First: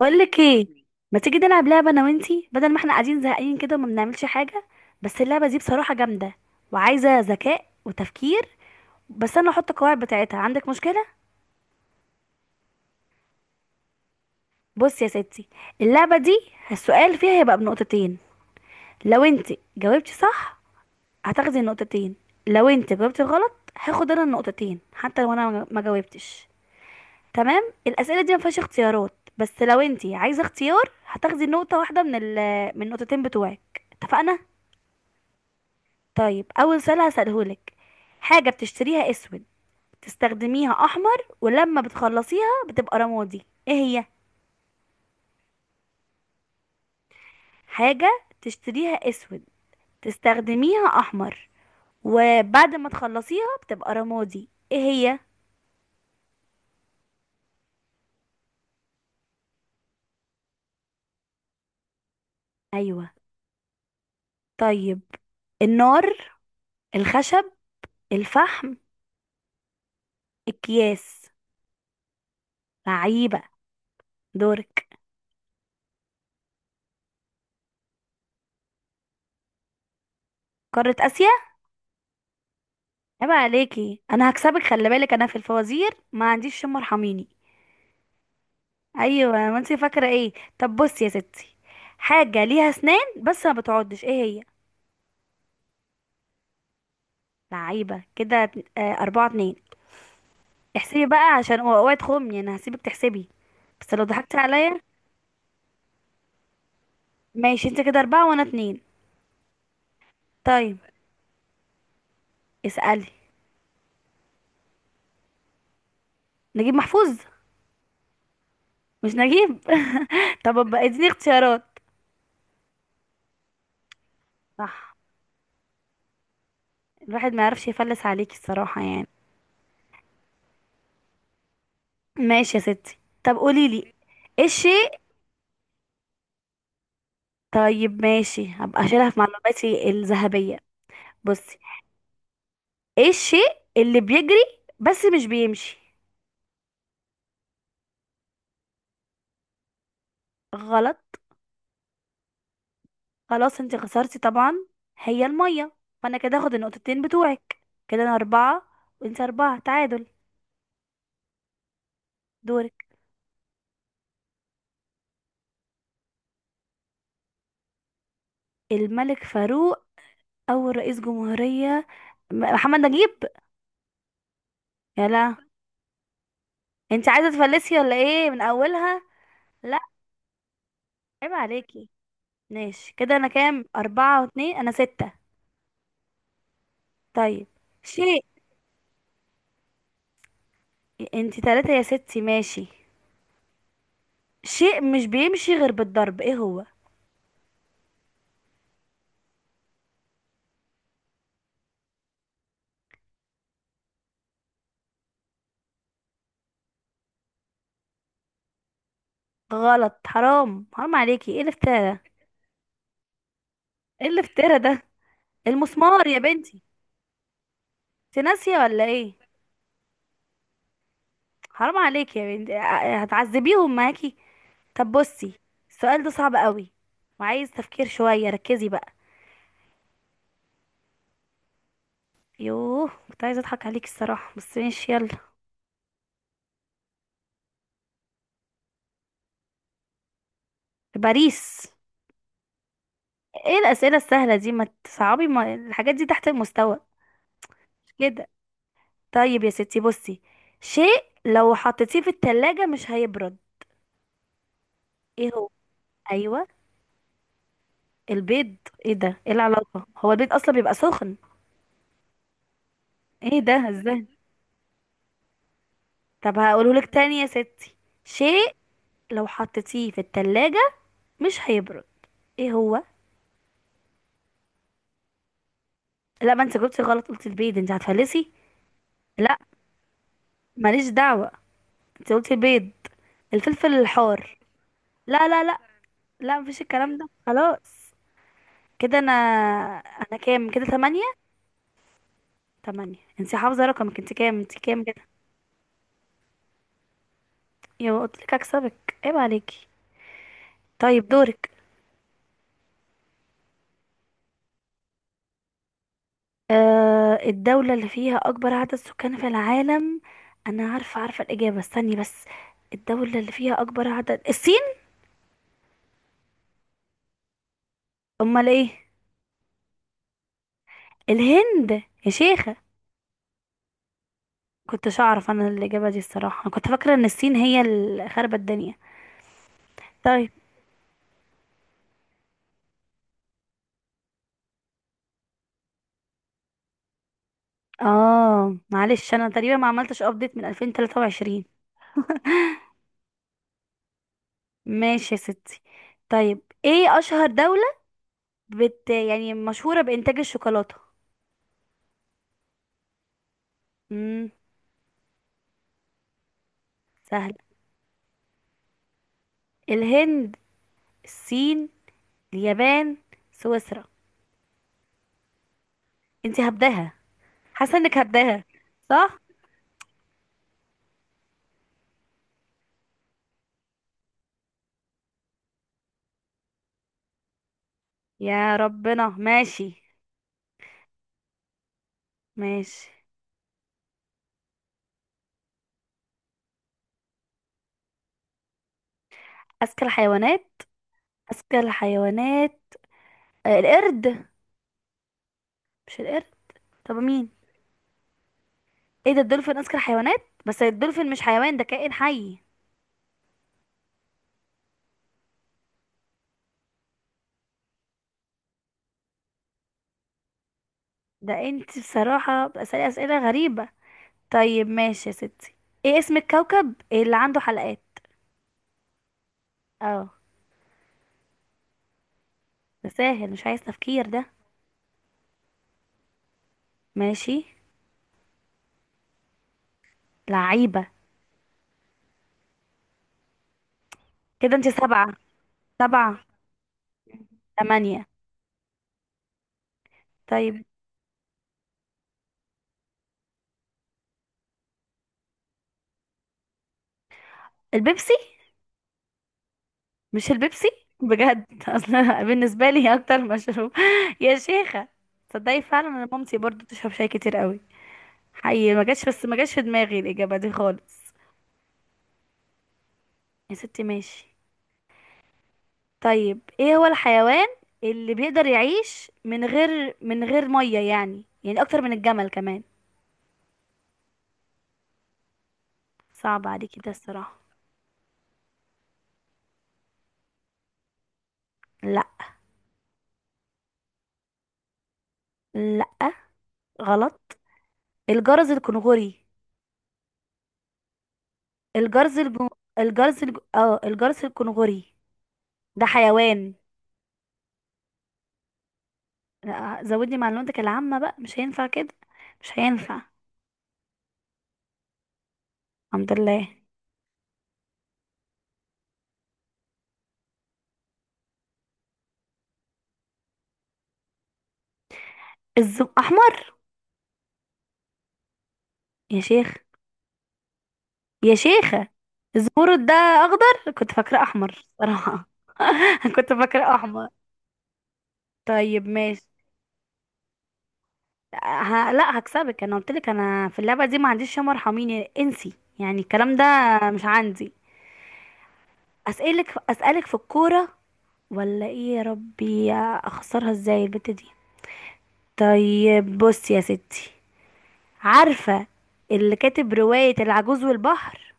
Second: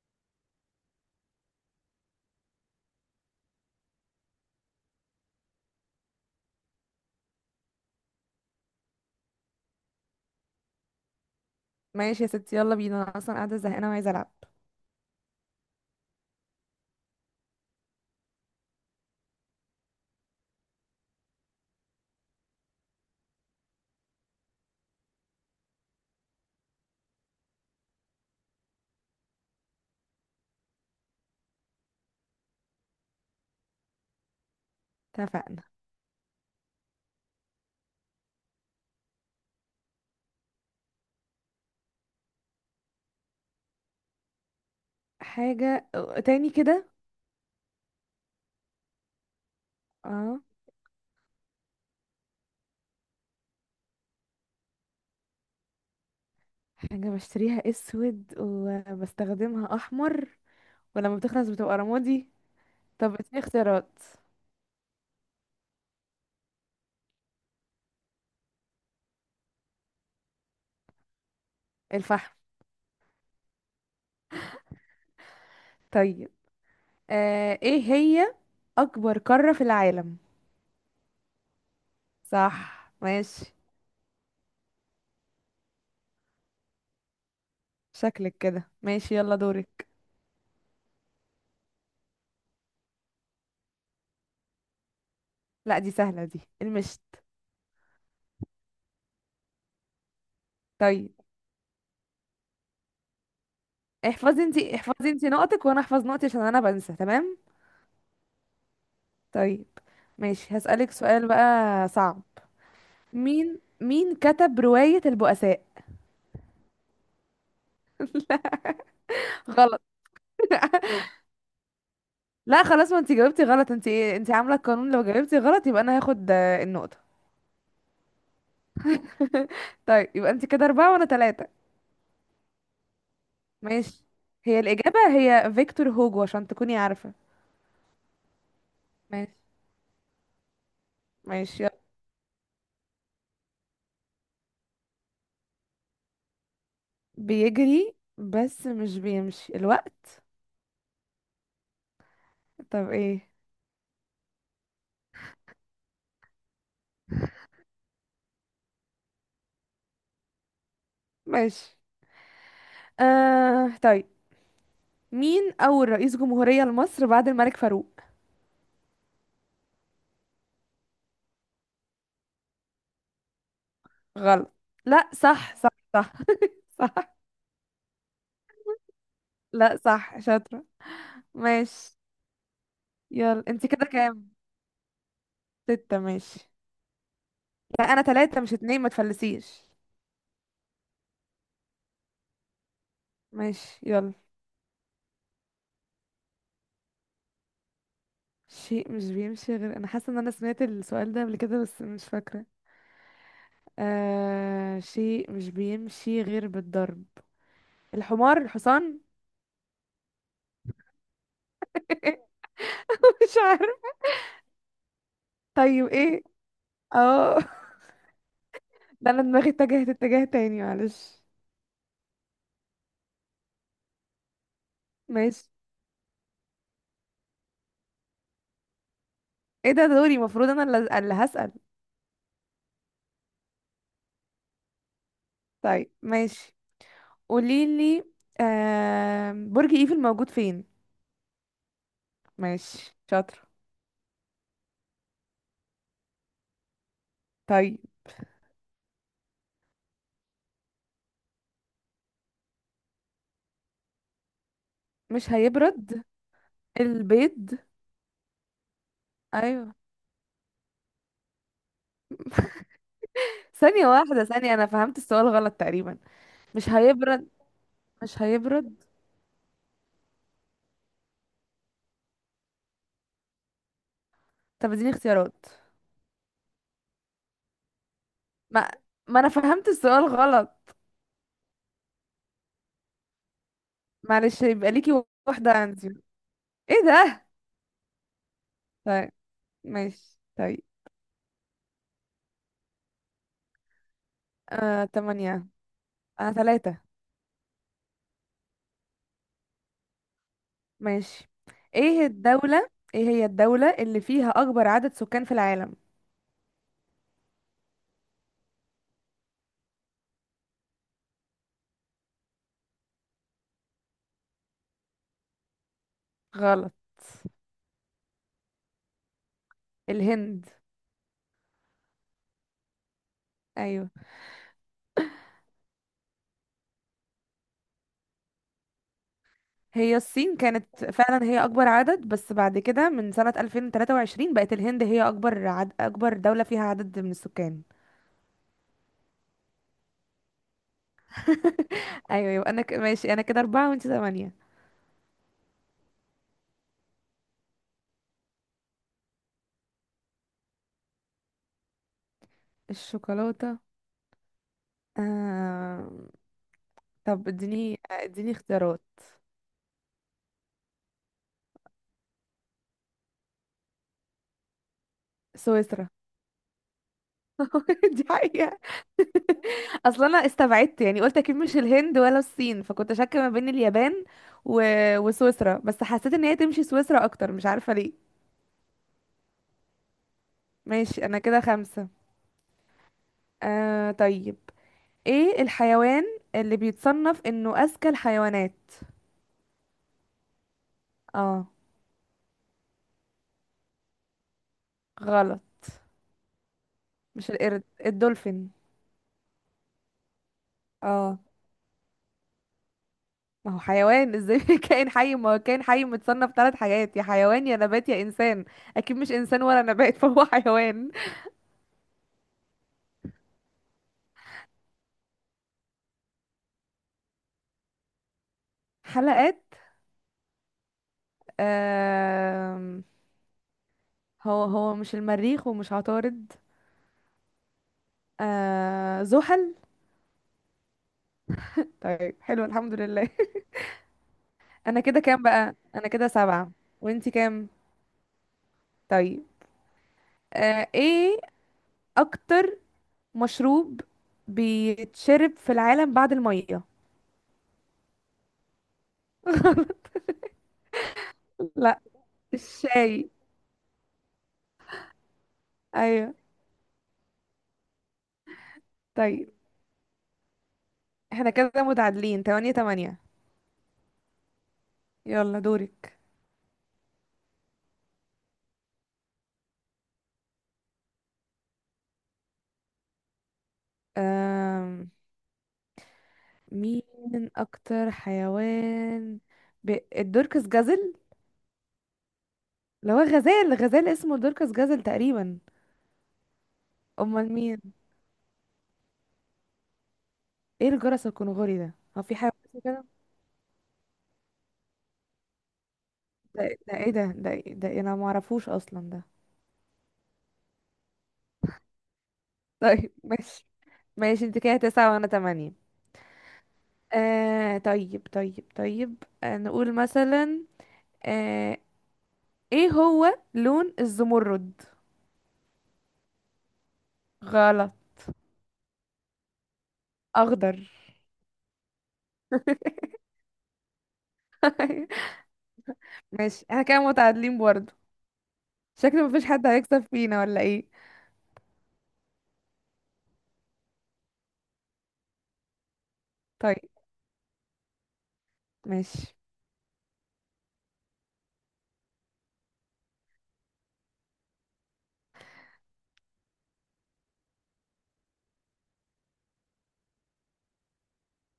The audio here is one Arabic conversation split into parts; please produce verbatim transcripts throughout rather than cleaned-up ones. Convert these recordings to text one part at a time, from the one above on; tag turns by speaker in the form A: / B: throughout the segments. A: بقول لك ايه؟ ما تيجي نلعب لعبه انا وانتي بدل ما احنا قاعدين زهقانين كده وما بنعملش حاجه؟ بس اللعبه دي بصراحه جامده وعايزه ذكاء وتفكير. بس انا هحط القواعد بتاعتها، عندك مشكله؟
B: ماشي يا ستي، يلا بينا، انا اصلا قاعده زهقانه وعايزه العب.
A: بص يا ستي، اللعبه دي السؤال فيها هيبقى بنقطتين. لو انتي جاوبتي صح هتاخدي النقطتين، لو انتي جاوبتي غلط هاخد انا النقطتين حتى لو انا ما جاوبتش. تمام، الاسئله دي ما فيهاش اختيارات، بس لو انتي عايزه اختيار هتاخدي نقطه واحده من ال من النقطتين بتوعك، اتفقنا؟
B: اتفقنا.
A: طيب، اول سؤال هسألهولك. حاجة بتشتريها اسود، تستخدميها احمر، ولما بتخلصيها بتبقى رمادي، ايه هي؟
B: حاجه؟ تاني كده؟
A: حاجة تشتريها اسود،
B: اه.
A: تستخدميها احمر، وبعد ما تخلصيها بتبقى رمادي، ايه هي؟
B: حاجه بشتريها اسود وبستخدمها احمر، ولما بتخلص بتبقى رمادي.
A: ايوه.
B: طب اديني اختيارات.
A: طيب، النار، الخشب، الفحم، اكياس.
B: الفحم.
A: لعيبة، دورك.
B: طيب. آه ايه هي اكبر قاره في العالم؟
A: قارة اسيا.
B: صح،
A: عيب
B: ماشي.
A: عليكي، انا هكسبك. خلي بالك انا في الفوازير ما عنديش شم، ارحميني.
B: شكلك كده ماشي،
A: ايوه،
B: يلا
A: ما انت
B: دورك.
A: فاكره ايه. طب بصي يا ستي، حاجه ليها اسنان بس ما بتعضش، ايه هي؟
B: لا، دي سهله، دي المشت.
A: لعيبه كده. ات- آه، اربعة اتنين. احسبي
B: طيب.
A: بقى عشان اوع- اوعي تخمي، انا هسيبك تحسبي. بس لو ضحكتي
B: احفظي انتي،
A: عليا.
B: احفظي انتي نقطك وانا احفظ نقطي عشان انا بنسى، تمام.
A: ماشي، انت كده اربعة وانا اتنين.
B: طيب ماشي،
A: طيب،
B: هسألك سؤال بقى صعب.
A: اسألي.
B: مين مين كتب رواية البؤساء؟
A: نجيب محفوظ.
B: لا،
A: مش نجيب
B: غلط.
A: طب ابقى اديني اختيارات.
B: لا خلاص، ما انت جاوبتي غلط. انت انت عاملة القانون،
A: صح.
B: لو جاوبتي غلط يبقى انا هاخد آه، النقطة.
A: الواحد ما يعرفش يفلس عليكي الصراحه يعني.
B: طيب، يبقى انت كده أربعة وانا ثلاثة.
A: ماشي يا ستي. طب قولي لي،
B: ماشي.
A: ايه
B: هي
A: الشيء؟
B: الإجابة هي فيكتور هوجو عشان تكوني عارفة.
A: طيب ماشي، هبقى اشيلها في
B: ماشي.
A: معلوماتي الذهبيه. بصي،
B: ماشي يلا.
A: ايه الشيء اللي بيجري بس مش بيمشي؟
B: بيجري بس مش بيمشي الوقت.
A: غلط.
B: طب ايه؟
A: خلاص، انت خسرتي طبعا. هي المية، فانا كده هاخد النقطتين بتوعك. كده انا اربعة وانت اربعة، تعادل.
B: ماشي.
A: دورك.
B: آه طيب، مين أول رئيس جمهورية لمصر بعد الملك فاروق؟
A: الملك فاروق. اول رئيس جمهورية، م- محمد نجيب.
B: غلط. لا،
A: يلا.
B: صح، صح. صح،
A: انت
B: صح.
A: عايزة تفلسي ولا ايه من اولها؟
B: لا،
A: لا،
B: صح، شاطرة.
A: عيب عليكي.
B: ماشي.
A: ماشي، كده انا
B: يلا،
A: كام؟
B: انت كده
A: اربعة
B: كام؟
A: واتنين انا ستة
B: ستة، ماشي.
A: طيب،
B: لا انا
A: شيء.
B: تلاتة مش اتنين، ما تفلسيش.
A: انت تلاتة يا ستي، ماشي.
B: ماشي يلا.
A: شيء مش بيمشي غير بالضرب، ايه هو؟
B: شيء مش بيمشي غير، انا حاسة ان انا سمعت السؤال ده قبل كده بس مش فاكرة. آه... شيء مش بيمشي غير بالضرب. الحمار، الحصان.
A: غلط. حرام حرام عليكي، ايه الافتراء ده؟
B: مش عارف.
A: ايه الافتراء ده؟
B: طيب
A: المسمار يا
B: ايه؟
A: بنتي.
B: اه.
A: انت ناسيه ولا
B: ده
A: ايه؟
B: انا دماغي اتجهت اتجاه تاني، معلش.
A: حرام عليكي يا بنتي. ع- هتعذبيهم معاكي. طب بصي،
B: ماشي.
A: السؤال ده صعب قوي وعايز تفكير شويه، ركزي بقى.
B: ايه ده؟ دوري، المفروض انا اللي اللي هسأل.
A: يوه، كنت عايزه اضحك عليكي الصراحه، بس ماشي يلا.
B: طيب، ماشي، قوليلي. آه... برج ايفل موجود فين؟
A: باريس.
B: ماشي، شاطرة.
A: ايه الاسئله السهله دي؟ ما تصعبي، ما الحاجات دي تحت المستوى
B: طيب.
A: كده. طيب يا ستي، بصي، شيء لو حطيتيه في التلاجة مش هيبرد، ايه
B: مش
A: هو؟
B: هيبرد.
A: ايوه.
B: البيض.
A: البيض؟ ايه ده؟ ايه
B: ايوه.
A: العلاقة؟ هو البيض اصلا بيبقى سخن؟ ايه ده،
B: ثانية
A: ازاي؟
B: واحدة، ثانية، انا فهمت السؤال غلط تقريبا.
A: طب
B: مش
A: هقوله لك تاني يا
B: هيبرد.
A: ستي.
B: مش
A: شيء
B: هيبرد.
A: لو حطيتيه في التلاجة مش هيبرد، ايه هو؟
B: طب اديني اختيارات.
A: لا، ما انت جبتي غلط، قلت البيض، انت هتفلسي.
B: ما ما انا
A: لا،
B: فهمت السؤال غلط.
A: ماليش دعوة، انت قلتي البيض. الفلفل الحار.
B: معلش، يبقى ليكي
A: لا لا
B: واحدة
A: لا،
B: عندي.
A: لا، مفيش
B: ايه
A: الكلام ده،
B: ده؟
A: خلاص. كده
B: طيب،
A: انا
B: ماشي،
A: انا كام
B: طيب.
A: كده؟ تمانية. تمانية. انت حافظة رقمك؟ انت كام انت كام
B: آه
A: كده؟
B: تمانية. انا ثلاثة.
A: يا قلت لك اكسبك، عيب عليكي. طيب،
B: ماشي.
A: دورك.
B: ايه الدولة ايه هي الدولة اللي فيها اكبر عدد سكان في العالم؟
A: آه، الدولة اللي فيها أكبر عدد سكان في العالم. أنا عارفة عارفة الإجابة، استني بس. الدولة اللي فيها أكبر عدد، الصين.
B: غلط.
A: أمال إيه؟
B: الهند.
A: الهند. يا شيخة.
B: ايوه،
A: كنتش أعرف أنا الإجابة دي الصراحة، أنا كنت فاكرة إن الصين هي اللي خربت الدنيا.
B: هي
A: طيب،
B: الصين كانت فعلا هي اكبر عدد، بس بعد كده من سنة ألفين وثلاثة وعشرين بقت الهند هي اكبر عد... اكبر دولة فيها عدد من السكان.
A: آه معلش، أنا تقريبا ما عملتش أبديت من ألفين وثلاثة وعشرين.
B: ايوه، يبقى انا ك... ماشي، انا كده اربعة وانت ثمانية.
A: ماشي يا ستي. طيب، إيه أشهر دولة بت يعني مشهورة بإنتاج الشوكولاتة؟
B: الشوكولاتة.
A: امم.
B: آه... طب
A: سهل.
B: اديني اديني اختيارات.
A: الهند، الصين، اليابان، سويسرا.
B: سويسرا.
A: انتي هبداها. حاسه انك
B: دي
A: هبداها.
B: حقيقة.
A: صح.
B: اصلا انا استبعدت يعني، قلت اكيد مش الهند ولا الصين، فكنت شاكة ما بين اليابان و... وسويسرا، بس حسيت ان هي تمشي سويسرا اكتر، مش عارفة ليه.
A: يا ربنا ماشي.
B: ماشي، انا كده خمسة.
A: ماشي.
B: آه طيب. ايه الحيوان اللي بيتصنف انه اذكى الحيوانات؟
A: اذكى الحيوانات.
B: اه.
A: اذكى الحيوانات. آه، القرد.
B: غلط.
A: مش القرد. طب مين؟
B: مش القرد، الدولفين.
A: ايه ده؟ الدولفين اذكى الحيوانات؟ بس الدولفين
B: اه.
A: مش حيوان، ده كائن حي.
B: ما هو حيوان ازاي؟ كائن حي، ما هو كائن حي متصنف ثلاث حاجات، يا حيوان يا نبات يا انسان. اكيد مش انسان ولا نبات، فهو حيوان.
A: ده انت بصراحه بتسألي اسئله غريبه. طيب ماشي يا ستي. ايه اسم الكوكب اللي عنده حلقات؟
B: حلقات؟
A: اه.
B: آه
A: ده سهل، مش عايز تفكير ده.
B: هو هو مش المريخ ومش عطارد.
A: ماشي.
B: آه زحل.
A: لعيبه.
B: طيب، حلو، الحمد لله.
A: كده انت
B: انا كده
A: سبعه.
B: كام بقى؟ انا كده
A: سبعه.
B: سبعة. وانتي كام؟
A: تمانية.
B: طيب.
A: طيب.
B: آه ايه اكتر مشروب بيتشرب في العالم بعد المية؟
A: البيبسي. مش البيبسي بجد
B: لا،
A: اصلا بالنسبه لي هي
B: الشاي.
A: اكتر مشروب. يا شيخه. تصدقي فعلا انا
B: ايوه.
A: مامتي برضو بتشرب شاي كتير قوي. حقيقي ما جاش بس
B: طيب،
A: ما جاش في دماغي الاجابه دي خالص.
B: احنا كده متعادلين تمانية تمانية.
A: يا ستي ماشي.
B: يلا دورك.
A: طيب، ايه هو الحيوان اللي بيقدر يعيش من غير من غير ميه؟ يعني يعني اكتر من الجمل كمان.
B: أم...
A: صعب عليكي ده
B: مين
A: الصراحه.
B: اكتر حيوان، ب... الدركس جزل.
A: لا.
B: اللي هو غزال، غزال اسمه دركس جزل تقريبا.
A: لا،
B: امال
A: غلط.
B: مين؟
A: الجرز الكنغوري.
B: ايه الجرس الكنغوري ده؟ هو في
A: الجرز
B: حيوان
A: الج...
B: اسمه كده؟
A: الجرز الج... اه الجرز الكنغوري. ده حيوان.
B: ده, ده ايه ده ده, ده, انا ما اعرفوش اصلا ده.
A: لا، زودني معلوماتك العامة بقى، مش هينفع كده، مش
B: طيب،
A: هينفع.
B: ماشي. ماشي، انت كده تسعة وانا تمانية.
A: الحمد لله.
B: آه طيب، طيب، طيب. آه نقول مثلا، آه ايه هو لون الزمرد؟
A: الزم... أحمر.
B: غلط.
A: يا شيخ.
B: اخضر.
A: يا شيخة. الزمرد ده أخضر، كنت فاكراه أحمر صراحة. كنت
B: ماشي، احنا
A: فاكراه
B: كده
A: أحمر.
B: متعادلين برضه.
A: طيب
B: شكله مفيش
A: ماشي.
B: حد هيكسب فينا ولا ايه؟
A: ه... لا، هكسبك. أنا قلت لك أنا في اللعبة دي ما عنديش شمر، ارحميني، انسي يعني الكلام ده،
B: طيب،
A: مش عندي.
B: ماشي.
A: أسألك أسألك في الكورة ولا إيه يا ربي؟ أخسرها إزاي البت دي. طيب بص يا ستي، عارفة اللي كاتب رواية العجوز والبحر؟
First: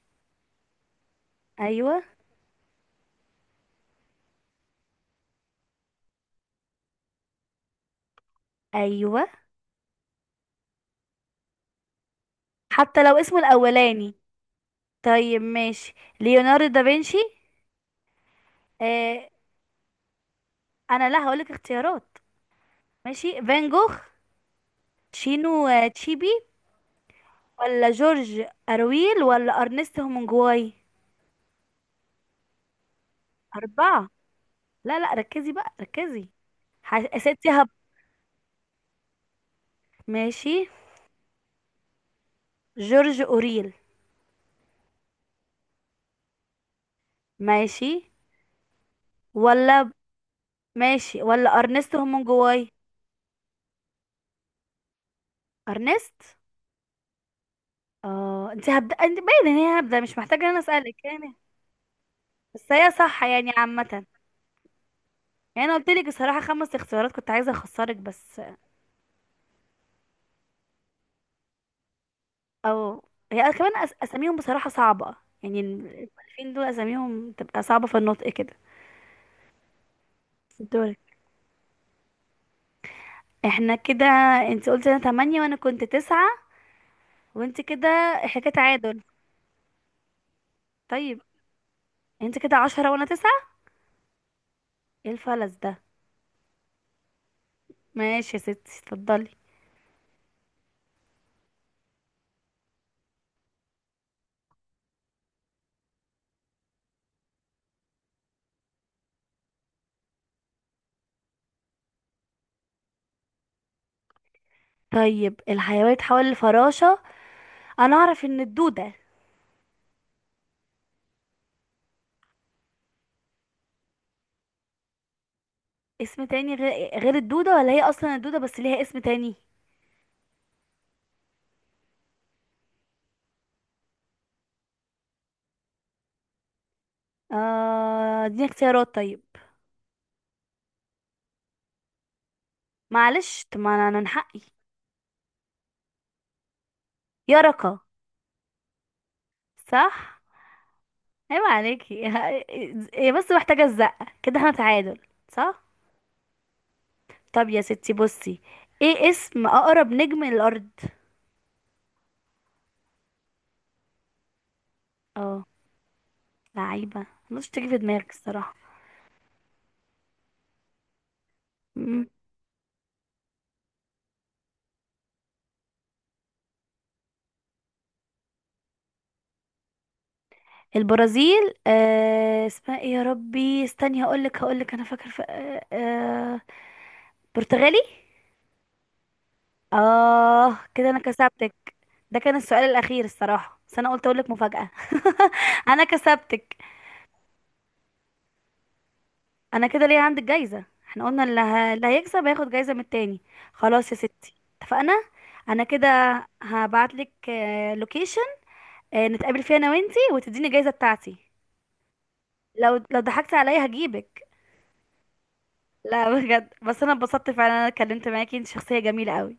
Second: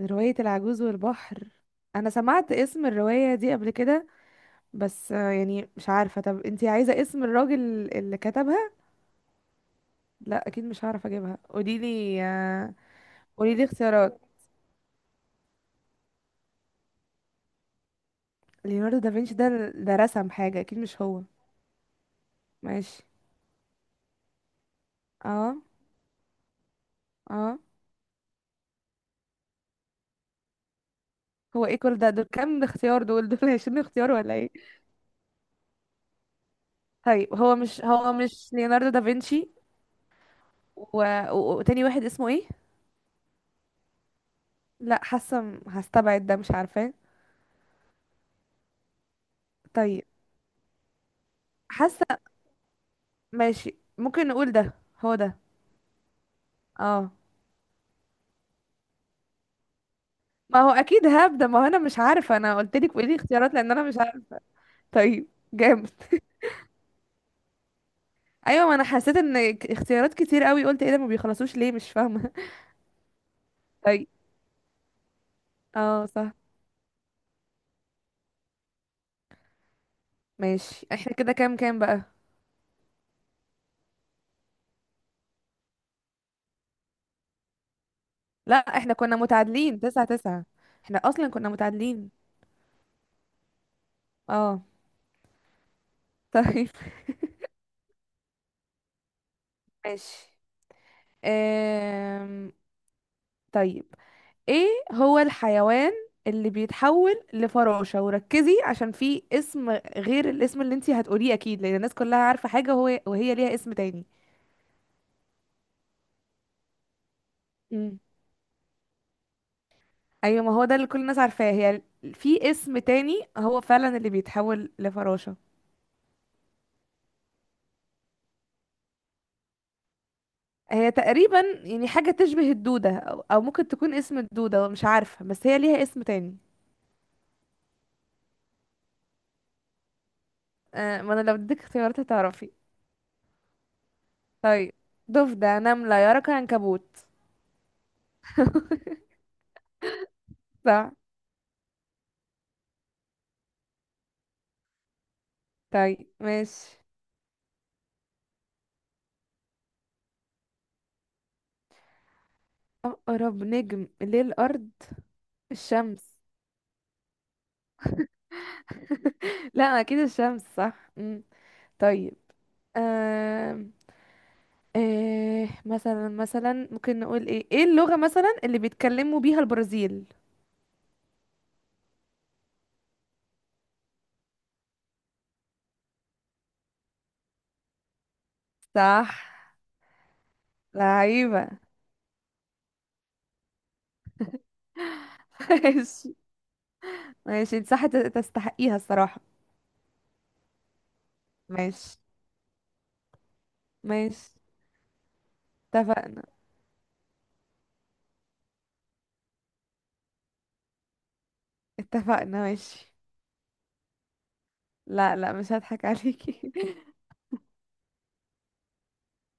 B: رواية العجوز والبحر؟
A: أيوة.
B: انا سمعت اسم الرواية دي قبل كده بس آه، يعني مش عارفة. طب انتي عايزة اسم الراجل اللي كتبها؟
A: أيوة،
B: لا، اكيد مش هعرف اجيبها، قوليلي آه،
A: حتى لو اسمه
B: قوليلي
A: الأولاني.
B: اختيارات.
A: طيب ماشي، ليوناردو دافنشي.
B: ليوناردو
A: آه.
B: دافنشي ده ده رسم حاجة، اكيد مش
A: أنا
B: هو.
A: لا هقولك اختيارات.
B: ماشي.
A: ماشي، فان جوخ، تشينو
B: اه،
A: آه، تشيبي،
B: اه.
A: ولا جورج أرويل، ولا أرنست هومنجواي.
B: هو ايه كل ده؟ دول كام اختيار؟ دول دول عشرين
A: أربعة.
B: اختيار ولا ايه؟
A: لا لا، ركزي بقى، ركزي. ح- يا
B: طيب،
A: ستي
B: هو
A: هب
B: مش هو مش ليوناردو دافنشي.
A: ماشي،
B: و... و... وتاني واحد اسمه ايه؟
A: جورج أوريل.
B: لا، حاسه م- هستبعد ده، مش عارفاه.
A: ماشي ولا
B: طيب،
A: ماشي ولا أرنست
B: حاسه،
A: هومنجواي.
B: ماشي ممكن نقول ده، هو ده.
A: أرنست.
B: اه.
A: اه، انت هبدا، انت باين ان هي هبدا، مش محتاجه ان انا
B: ما هو
A: اسالك
B: اكيد
A: يعني.
B: هاب ده، ما هو انا مش عارفه، انا
A: بس
B: قلت
A: هي
B: لك قولي لي
A: صح يعني
B: اختيارات لان انا مش
A: عامه.
B: عارفه. طيب.
A: يعني انا
B: جامد.
A: قلت لك الصراحه خمس اختيارات كنت عايزه اخسرك بس.
B: ايوه، ما انا حسيت ان ك- اختيارات كتير قوي، قلت ايه ده ما بيخلصوش ليه، مش فاهمه.
A: او، هي كمان أس...
B: طيب.
A: اساميهم بصراحه صعبه، يعني
B: اه، صح.
A: المؤلفين دول اساميهم تبقى صعبه في النطق كده.
B: ماشي،
A: دورك.
B: احنا كده كام كام بقى؟
A: احنا كده، انت قلت انا تمانية وانا كنت تسعة، وانت كده، احنا كده
B: لا، احنا
A: تعادل.
B: كنا متعادلين تسعة تسعة، احنا
A: طيب،
B: اصلا كنا متعادلين.
A: انت كده عشرة وانا تسعة.
B: اه.
A: ايه الفلس ده؟
B: طيب،
A: ماشي يا ستي، اتفضلي.
B: ماشي. أم... طيب، ايه هو الحيوان اللي بيتحول لفراشة؟ وركزي عشان في اسم غير الاسم اللي انتي هتقوليه اكيد، لان الناس كلها عارفة حاجة، وهو وهي ليها اسم تاني.
A: طيب، الحيوان اتحول لفراشة. انا
B: مم.
A: اعرف ان الدودة.
B: ايوه، ما هو ده اللي كل الناس عارفاه هي. في اسم تاني هو فعلا اللي بيتحول لفراشة.
A: اسم تاني غير غير الدودة؟ ولا هي أصلا الدودة بس ليها اسم تاني؟
B: هي تقريبا يعني حاجة تشبه الدودة، أو أو ممكن تكون اسم الدودة، مش عارفة، بس هي ليها اسم تاني.
A: آه، اديني اختيارات طيب.
B: آه ما انا لو اديتك اختيارات هتعرفي.
A: معلش، طب ما أنا، أنا من حقي.
B: طيب. ضفدع، نملة، يرق، عنكبوت.
A: يرقة. صح.
B: صح.
A: عيب عليكي هي بس محتاجة الزقة كده، احنا تعادل. صح.
B: طيب، ماشي.
A: طب يا ستي بصي، ايه اسم أقرب نجم للأرض؟
B: اقرب نجم للارض؟
A: اه.
B: الشمس.
A: لعيبة، مش تيجي في دماغك الصراحة.
B: لا، اكيد الشمس صح. مم.
A: مم.
B: طيب. آه... آه... مثلا مثلا ممكن نقول ايه ايه اللغة مثلا اللي بيتكلموا بيها البرازيل؟
A: البرازيل، آه اسمها ايه يا ربي؟ استني، هقولك هقولك، أنا فاكر ف... آه... آه... برتغالي.
B: صح.
A: اه، كده انا
B: لعيبة.
A: كسبتك. ده كان السؤال الاخير الصراحه، بس انا قلت اقولك مفاجاه. انا
B: ماشي.
A: كسبتك.
B: ماشي، انت صح تستحقيها الصراحة.
A: انا كده ليه عندك جايزه، احنا قلنا اللي, ه... اللي
B: ماشي.
A: هيكسب هياخد جايزه من التاني. خلاص يا
B: ماشي.
A: ستي، اتفقنا. انا كده
B: اتفقنا.
A: هبعتلك آه، لوكيشن آه، نتقابل فيها انا وانتي وتديني الجايزه بتاعتي.
B: اتفقنا،
A: لو
B: ماشي.
A: لو ضحكتي عليا هجيبك.
B: لا، لا، مش هضحك
A: لا،
B: عليكي.
A: بجد، بس انا اتبسطت فعلا انا اتكلمت معاكي، انت شخصيه جميله قوي.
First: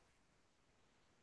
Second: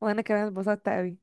B: وانا كمان اتبسطت قوي.